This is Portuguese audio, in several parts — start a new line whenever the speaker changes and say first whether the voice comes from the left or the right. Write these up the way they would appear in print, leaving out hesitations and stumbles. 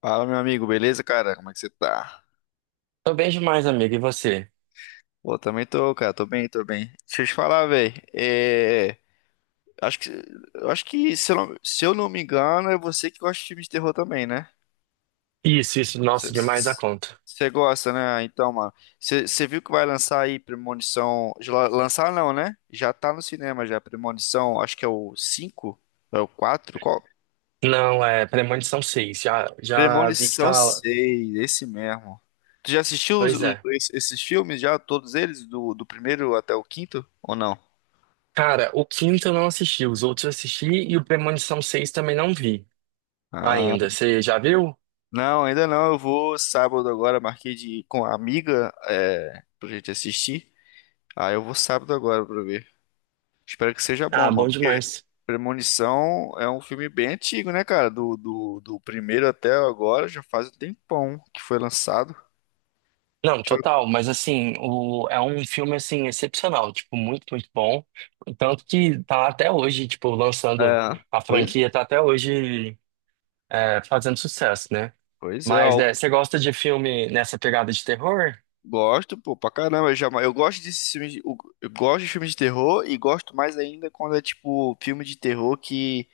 left: Fala, meu amigo, beleza, cara? Como é que você tá?
right: Tô bem demais, amigo. E você?
left: Pô, também tô, cara, tô bem, tô bem. Deixa eu te falar, velho. Acho que, eu acho que se eu, não, se eu não me engano, é você que gosta de filme de terror também, né?
right: Isso, nossa,
left: Você
right: demais a conta.
left: você gosta, né? Então, mano, você viu que vai lançar aí Premonição. Lançar não, né? Já tá no cinema já, Premonição, acho que é o 5, é o 4?
right: Não, é Premonição seis. Já vi que
left: Premonição
right: tá.
left: seis, esse mesmo. Tu já assistiu
right: Pois é.
left: esses filmes já, todos eles, do primeiro até o quinto, ou não?
right: Cara, o quinto eu não assisti, os outros eu assisti e o Premonição seis também não vi
left: Ah,
right: ainda. Você já viu?
left: não, ainda não. Eu vou sábado agora, marquei de com a amiga é, pra gente assistir. Ah, eu vou sábado agora pra ver. Espero que seja bom,
right: Ah, bom
left: mano. Porque
right: demais.
left: Premonição é um filme bem antigo, né, cara? Do primeiro até agora já faz um tempão que foi lançado.
right: Não,
left: Deixa
right: total, mas assim, é um filme assim excepcional, tipo, muito, muito bom. Tanto que tá até hoje, tipo, lançando
left: É,
right: a
left: pois,
right: franquia, tá até hoje fazendo sucesso, né?
left: pois é,
right: Mas
left: ó.
right: é, você gosta de filme nessa pegada de terror?
left: Gosto, pô, pra caramba. Eu gosto desses filmes. Eu gosto de filmes de terror e gosto mais ainda quando é tipo filme de terror que,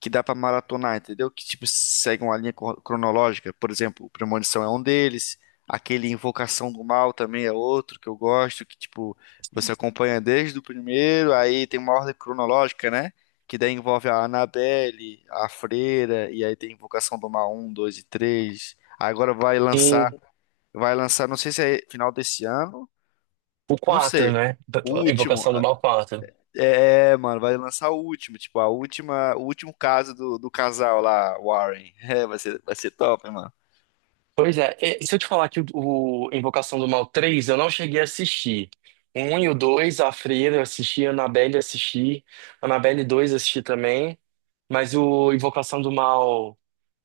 left: que dá pra maratonar, entendeu? Que tipo segue uma linha cronológica. Por exemplo, Premonição é um deles. Aquele Invocação do Mal também é outro que eu gosto. Que tipo você acompanha desde o primeiro, aí tem uma ordem cronológica, né? Que daí envolve a Annabelle, a Freira, e aí tem Invocação do Mal um, 2 e três. Agora vai lançar.
right: Sim,
left: Vai lançar, não sei se é final desse ano,
right: o
left: não
right: 4,
left: sei.
right: né?
left: O último.
right: Invocação do Mal Quatro.
left: É, é, mano, vai lançar o último, tipo, a última, o último caso do casal lá, Warren. É, vai ser top, hein, mano.
right: Pois é, e se eu te falar que o Invocação do Mal Três, eu não cheguei a assistir. O 1 e o 2, a Freira eu assisti, a Annabelle eu assisti, a Annabelle dois eu assisti também, mas o Invocação do Mal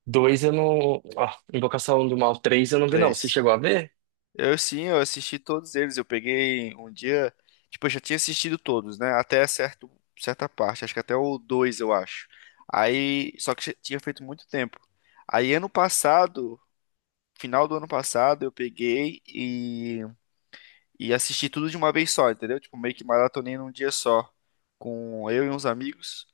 right: Dois eu não. Ó, Invocação do Mal Três eu não vi, não. Você
left: Três.
right: chegou a ver?
left: Eu sim, eu assisti todos eles. Eu peguei um dia, tipo, eu já tinha assistido todos, né? Até certa parte, acho que até o dois, eu acho. Aí, só que já tinha feito muito tempo. Aí ano passado, final do ano passado, eu peguei e assisti tudo de uma vez só, entendeu? Tipo, meio que maratonei num dia só, com eu e uns amigos.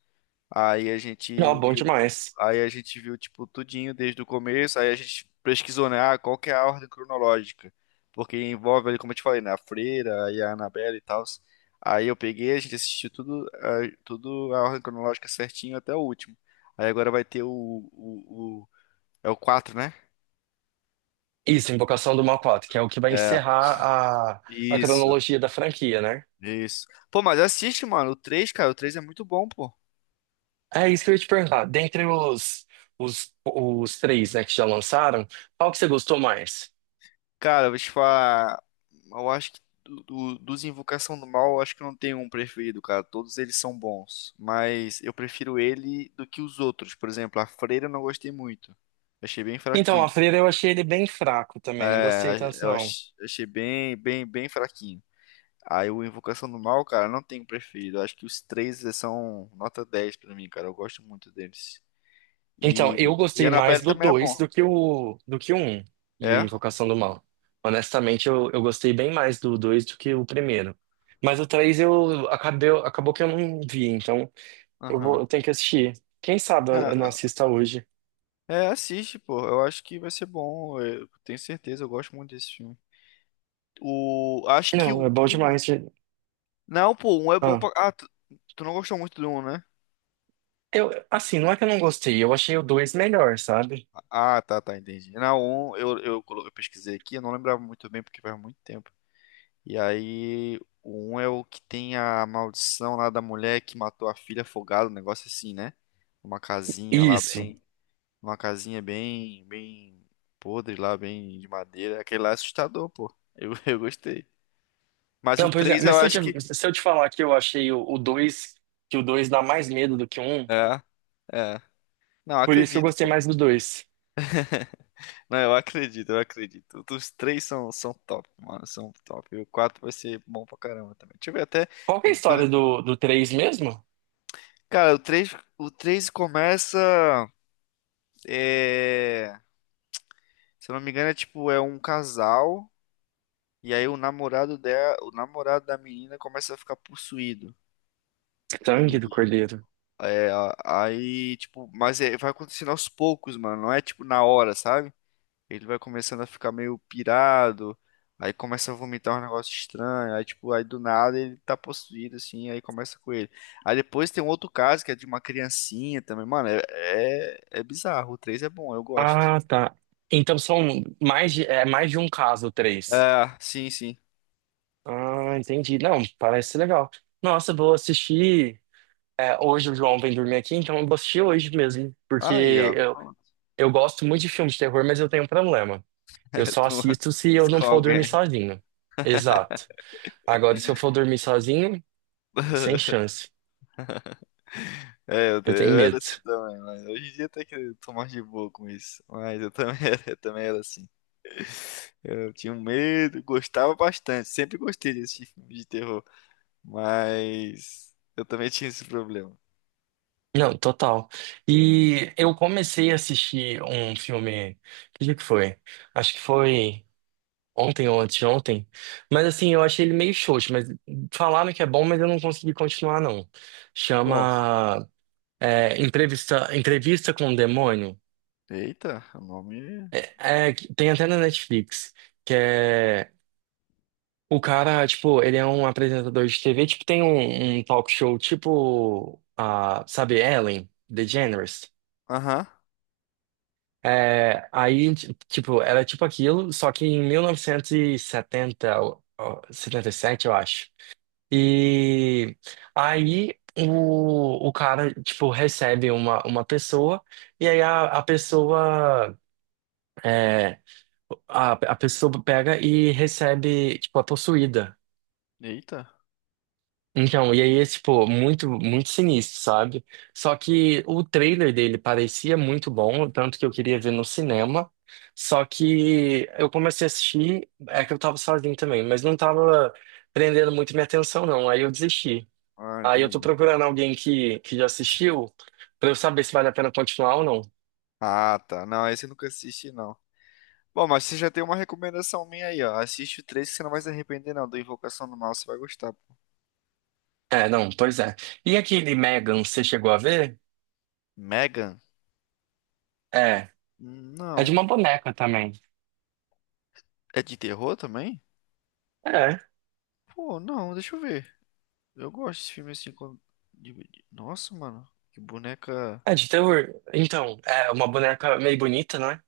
left: Aí a gente
right: Não, bom
left: viu,
right: demais.
left: aí a gente viu tipo tudinho desde o começo, aí a gente pesquisou, né, ah, qual que é a ordem cronológica? Porque envolve ali, como eu te falei, né, a Freira, aí a Annabelle e tal. Aí eu peguei, a gente assistiu tudo, ah, tudo a ordem cronológica certinho até o último. Aí agora vai ter é o quatro, né?
right: Isso, Invocação do Mal quatro, que é o que vai
left: É.
right: encerrar a
left: Isso.
right: cronologia da franquia, né?
left: Isso. Pô, mas assiste, mano. O três, cara. O 3 é muito bom, pô.
right: É isso que eu ia te perguntar. Dentre os três, né, que já lançaram, qual que você gostou mais?
left: Cara, eu vou te falar. Eu acho que dos Invocação do Mal, eu acho que não tenho um preferido, cara. Todos eles são bons. Mas eu prefiro ele do que os outros. Por exemplo, a Freira eu não gostei muito. Achei bem
right: Então,
left: fraquinho.
right: a Freira eu achei ele bem fraco também, não gostei
left: É,
right: tanto não.
left: achei bem fraquinho. Aí o Invocação do Mal, cara, não tenho um preferido. Eu acho que os três são nota 10 pra mim, cara. Eu gosto muito deles.
right: Então, eu
left: E
right: gostei mais
left: Annabelle
right: do
left: também é
right: 2
left: bom.
right: do que o um, de
left: É?
right: Invocação do Mal. Honestamente, eu gostei bem mais do 2 do que o primeiro. Mas o 3 acabou que eu não vi, então
left: Aham.
right: eu tenho que assistir. Quem sabe eu não assista hoje.
left: É, assiste, pô. Eu acho que vai ser bom. Eu tenho certeza, eu gosto muito desse filme. O. Acho que o.
right: Não, é bom demais.
left: Não, pô, um é bom
right: Ah,
left: pra. Ah, tu, tu não gostou muito do um, né?
right: eu, assim, não é que eu não gostei, eu achei o 2 melhor, sabe?
left: Ah, tá, tá, entendi. Não, um eu pesquisei aqui, eu não lembrava muito bem porque faz muito tempo. E aí, o um é o que tem a maldição lá da mulher que matou a filha afogada, um negócio assim, né? Uma casinha lá
right: Isso.
left: bem. Uma casinha bem podre lá, bem de madeira. Aquele lá é assustador, pô. Eu, eu gostei. Mas o
right: Não, pois é,
left: 3
right: mas
left: eu
right: se eu
left: acho que.
right: te, se eu te falar que eu achei o 2 que o 2 dá mais medo do que o 1,
left: É, é. Não, eu
right: por isso eu
left: acredito,
right: gostei
left: pô.
right: mais do dois.
left: Não, eu acredito, eu acredito. Os três são, são top, mano. São top. E o 4 vai ser bom pra caramba também. Deixa eu ver até.
right: Qual que é a história do três mesmo?
left: Cara, o 3 começa. é, Se eu não me engano, é tipo, é um casal. E aí o namorado dela, o namorado da menina começa a ficar possuído.
right: Sangue do
left: E
right: Cordeiro.
left: é, aí, tipo, vai acontecendo aos poucos, mano. Não é tipo na hora, sabe? Ele vai começando a ficar meio pirado, aí começa a vomitar um negócio estranho, aí tipo, aí do nada ele tá possuído assim, aí começa com ele. Aí depois tem um outro caso que é de uma criancinha também, mano, é bizarro. O 3 é bom, eu gosto.
right: Ah, tá. Então são é mais de um caso, três.
left: É, sim, sim.
right: Ah, entendi. Não, parece legal. Nossa, eu vou assistir. Hoje o João vem dormir aqui, então eu vou assistir hoje mesmo.
left: Aí,
right: Porque
left: ó.
right: eu gosto muito de filme de terror, mas eu tenho um problema. Eu só
left: Tu não-
right: assisto se eu não
left: Com
right: for dormir
left: alguém.
right: sozinho. Exato. Agora, se eu for dormir sozinho, sem chance.
left: É,
right: Eu tenho
left: eu era
right: medo.
left: assim também, mas hoje em dia até que eu tô mais de boa com isso. Mas eu também era, eu também era assim. Eu tinha um medo, gostava bastante, sempre gostei desse filme de terror. Mas eu também tinha esse problema.
right: Não, total. E eu comecei a assistir um filme. Que dia que foi? Acho que foi ontem ou anteontem. Mas assim, eu achei ele meio xoxo. Mas falaram que é bom, mas eu não consegui continuar, não.
left: Qual?
right: Chama. Entrevista com o Demônio.
left: Eita, o nome.
right: É, é, tem até na Netflix, que é. O cara, tipo, ele é um apresentador de TV, tipo, tem um talk show, tipo, sabe, Ellen DeGeneres.
left: Aham.
right: É, aí, tipo, era tipo aquilo, só que em 1970, ó, ó, 77 eu acho. E aí o cara, tipo, recebe uma pessoa, e aí a pessoa. é, a pessoa pega e recebe, tipo, a possuída.
left: Eita.
right: Então, e aí é, tipo, muito, muito sinistro, sabe? Só que o trailer dele parecia muito bom, tanto que eu queria ver no cinema. Só que eu comecei a assistir, é que eu tava sozinho também, mas não tava prendendo muito minha atenção, não. Aí eu desisti.
left: Ah,
right: Aí eu tô
left: entendi.
right: procurando alguém que já assistiu, pra eu saber se vale a pena continuar ou não.
left: Ah, tá. Não, esse eu nunca assisti, não. Bom, mas você já tem uma recomendação minha aí, ó. Assiste o 3 que você não vai se arrepender, não. Do Invocação do Mal, você vai gostar, pô.
right: É, não, pois é. E aquele Megan, você chegou a ver?
left: Megan?
right: É, é de
left: Não.
right: uma boneca também.
left: É de terror também?
right: É,
left: Pô, não, deixa eu ver. Eu gosto desse filme assim. Nossa, mano. Que boneca.
right: é de terror. Então, é uma boneca meio bonita, não é?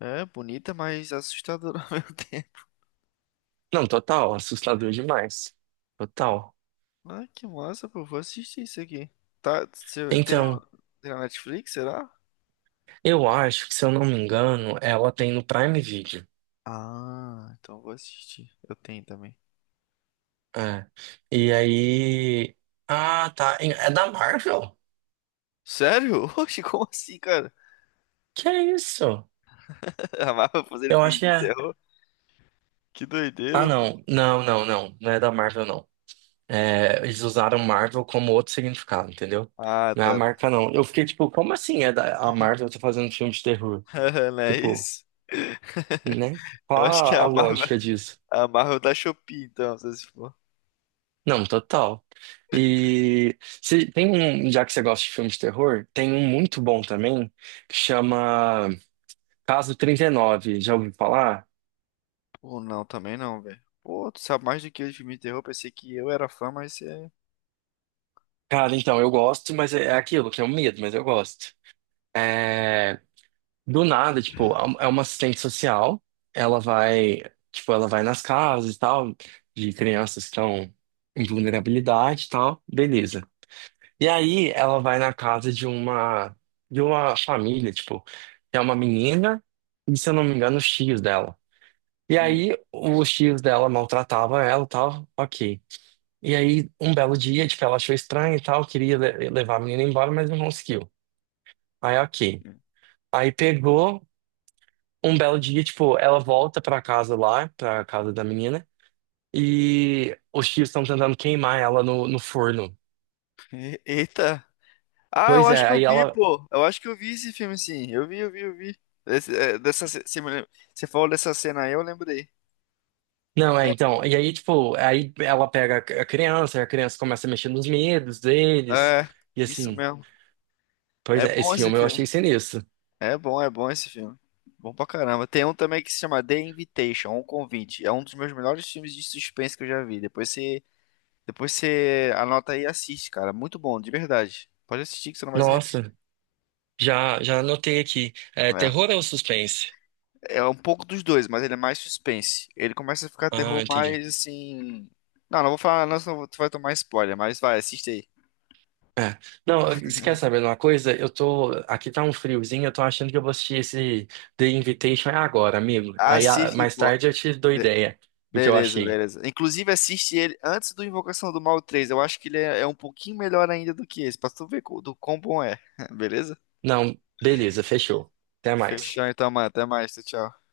left: É, bonita, mas assustadora ao mesmo tempo.
right: Não, total, assustador demais. Total.
left: Ah, que massa, pô. Vou assistir isso aqui. Tá, você tem
right: Então,
left: no, tem na Netflix, será?
right: eu acho que, se eu não me engano, ela tem no Prime Video.
left: Ah, então vou assistir. Eu tenho também.
right: É. E aí. Ah, tá. É da Marvel?
left: Sério? Oxe, como assim, cara?
right: Que é isso?
left: A Marvel fazendo
right: Eu acho
left: filme
right: que
left: de
right: é.
left: terror? Que
right: Ah,
left: doideira, pô.
right: não. Não, não, não. Não é da Marvel, não. É, eles usaram Marvel como outro significado, entendeu?
left: Ah,
right: Não é a
left: tá,
right: marca,
left: tá.
right: não. Eu fiquei tipo, como assim a Marvel tá fazendo filme de terror?
left: Não é
right: Tipo.
left: isso?
right: Né? Qual
left: Eu acho que é
right: a lógica disso?
left: a Marvel da Shopee, então, se for.
right: Não, total. E se, tem um, já que você gosta de filmes de terror, tem um muito bom também, que chama Caso 39. Já ouviu falar?
left: Pô, não, também não, velho. Pô, tu sabe mais do que eu de filme de terror. Pensei que eu era fã, mas você... é-
right: Cara, então, eu gosto, mas é aquilo, que é um medo, mas eu gosto. É, do nada, tipo, é uma assistente social, ela vai, tipo, ela vai nas casas e tal, de crianças que estão em vulnerabilidade e tal, beleza. E aí ela vai na casa de uma família, tipo, é uma menina e, se eu não me engano, os tios dela. E
left: Hum.
right: aí os tios dela maltratavam ela e tal, ok. E aí um belo dia, tipo, ela achou estranho e tal, queria levar a menina embora, mas não conseguiu. Aí ok.
left: Hum.
right: Aí pegou um belo dia, tipo, ela volta pra casa lá, pra casa da menina, e os tios estão tentando queimar ela no forno.
left: Eita! Ah, eu
right: Pois
left: acho
right: é,
left: que eu
right: aí
left: vi,
right: ela.
left: pô. Eu acho que eu vi esse filme, sim. Eu vi, eu vi, eu vi. É, dessa, você falou dessa cena aí, eu lembrei.
right: Não, é, então, e aí, tipo, aí ela pega a criança começa a mexer nos medos deles,
left: É,
right: e
left: isso
right: assim,
left: mesmo.
right: pois
left: É
right: é,
left: bom
right: esse
left: esse
right: filme eu
left: filme.
right: achei sinistro.
left: É bom esse filme. Bom pra caramba. Tem um também que se chama The Invitation, Um Convite. É um dos meus melhores filmes de suspense que eu já vi. Depois você anota aí e assiste, cara. Muito bom, de verdade. Pode assistir que você não vai se arrepender.
right: Nossa, já anotei aqui. É,
left: É.
right: terror ou suspense?
left: É um pouco dos dois, mas ele é mais suspense. Ele começa a ficar
right: Ah,
left: terror mais
right: entendi.
left: assim. Não, não vou falar, não, senão tu vai tomar spoiler, mas vai, assiste aí.
right: É. Não, você quer saber de uma coisa? Aqui tá um friozinho, eu tô achando que eu vou assistir esse The Invitation agora, amigo. Aí,
left: Assiste,
right: mais
left: pô.
right: tarde eu te dou
left: Be-
right: ideia do que eu
left: beleza,
right: achei.
left: beleza. Inclusive, assiste ele antes do Invocação do Mal 3. Eu acho que ele é um pouquinho melhor ainda do que esse, pra tu ver do quão bom é. Beleza?
right: Não, beleza, fechou. Até mais.
left: Fechou então, mano. Até mais. Tchau, tchau.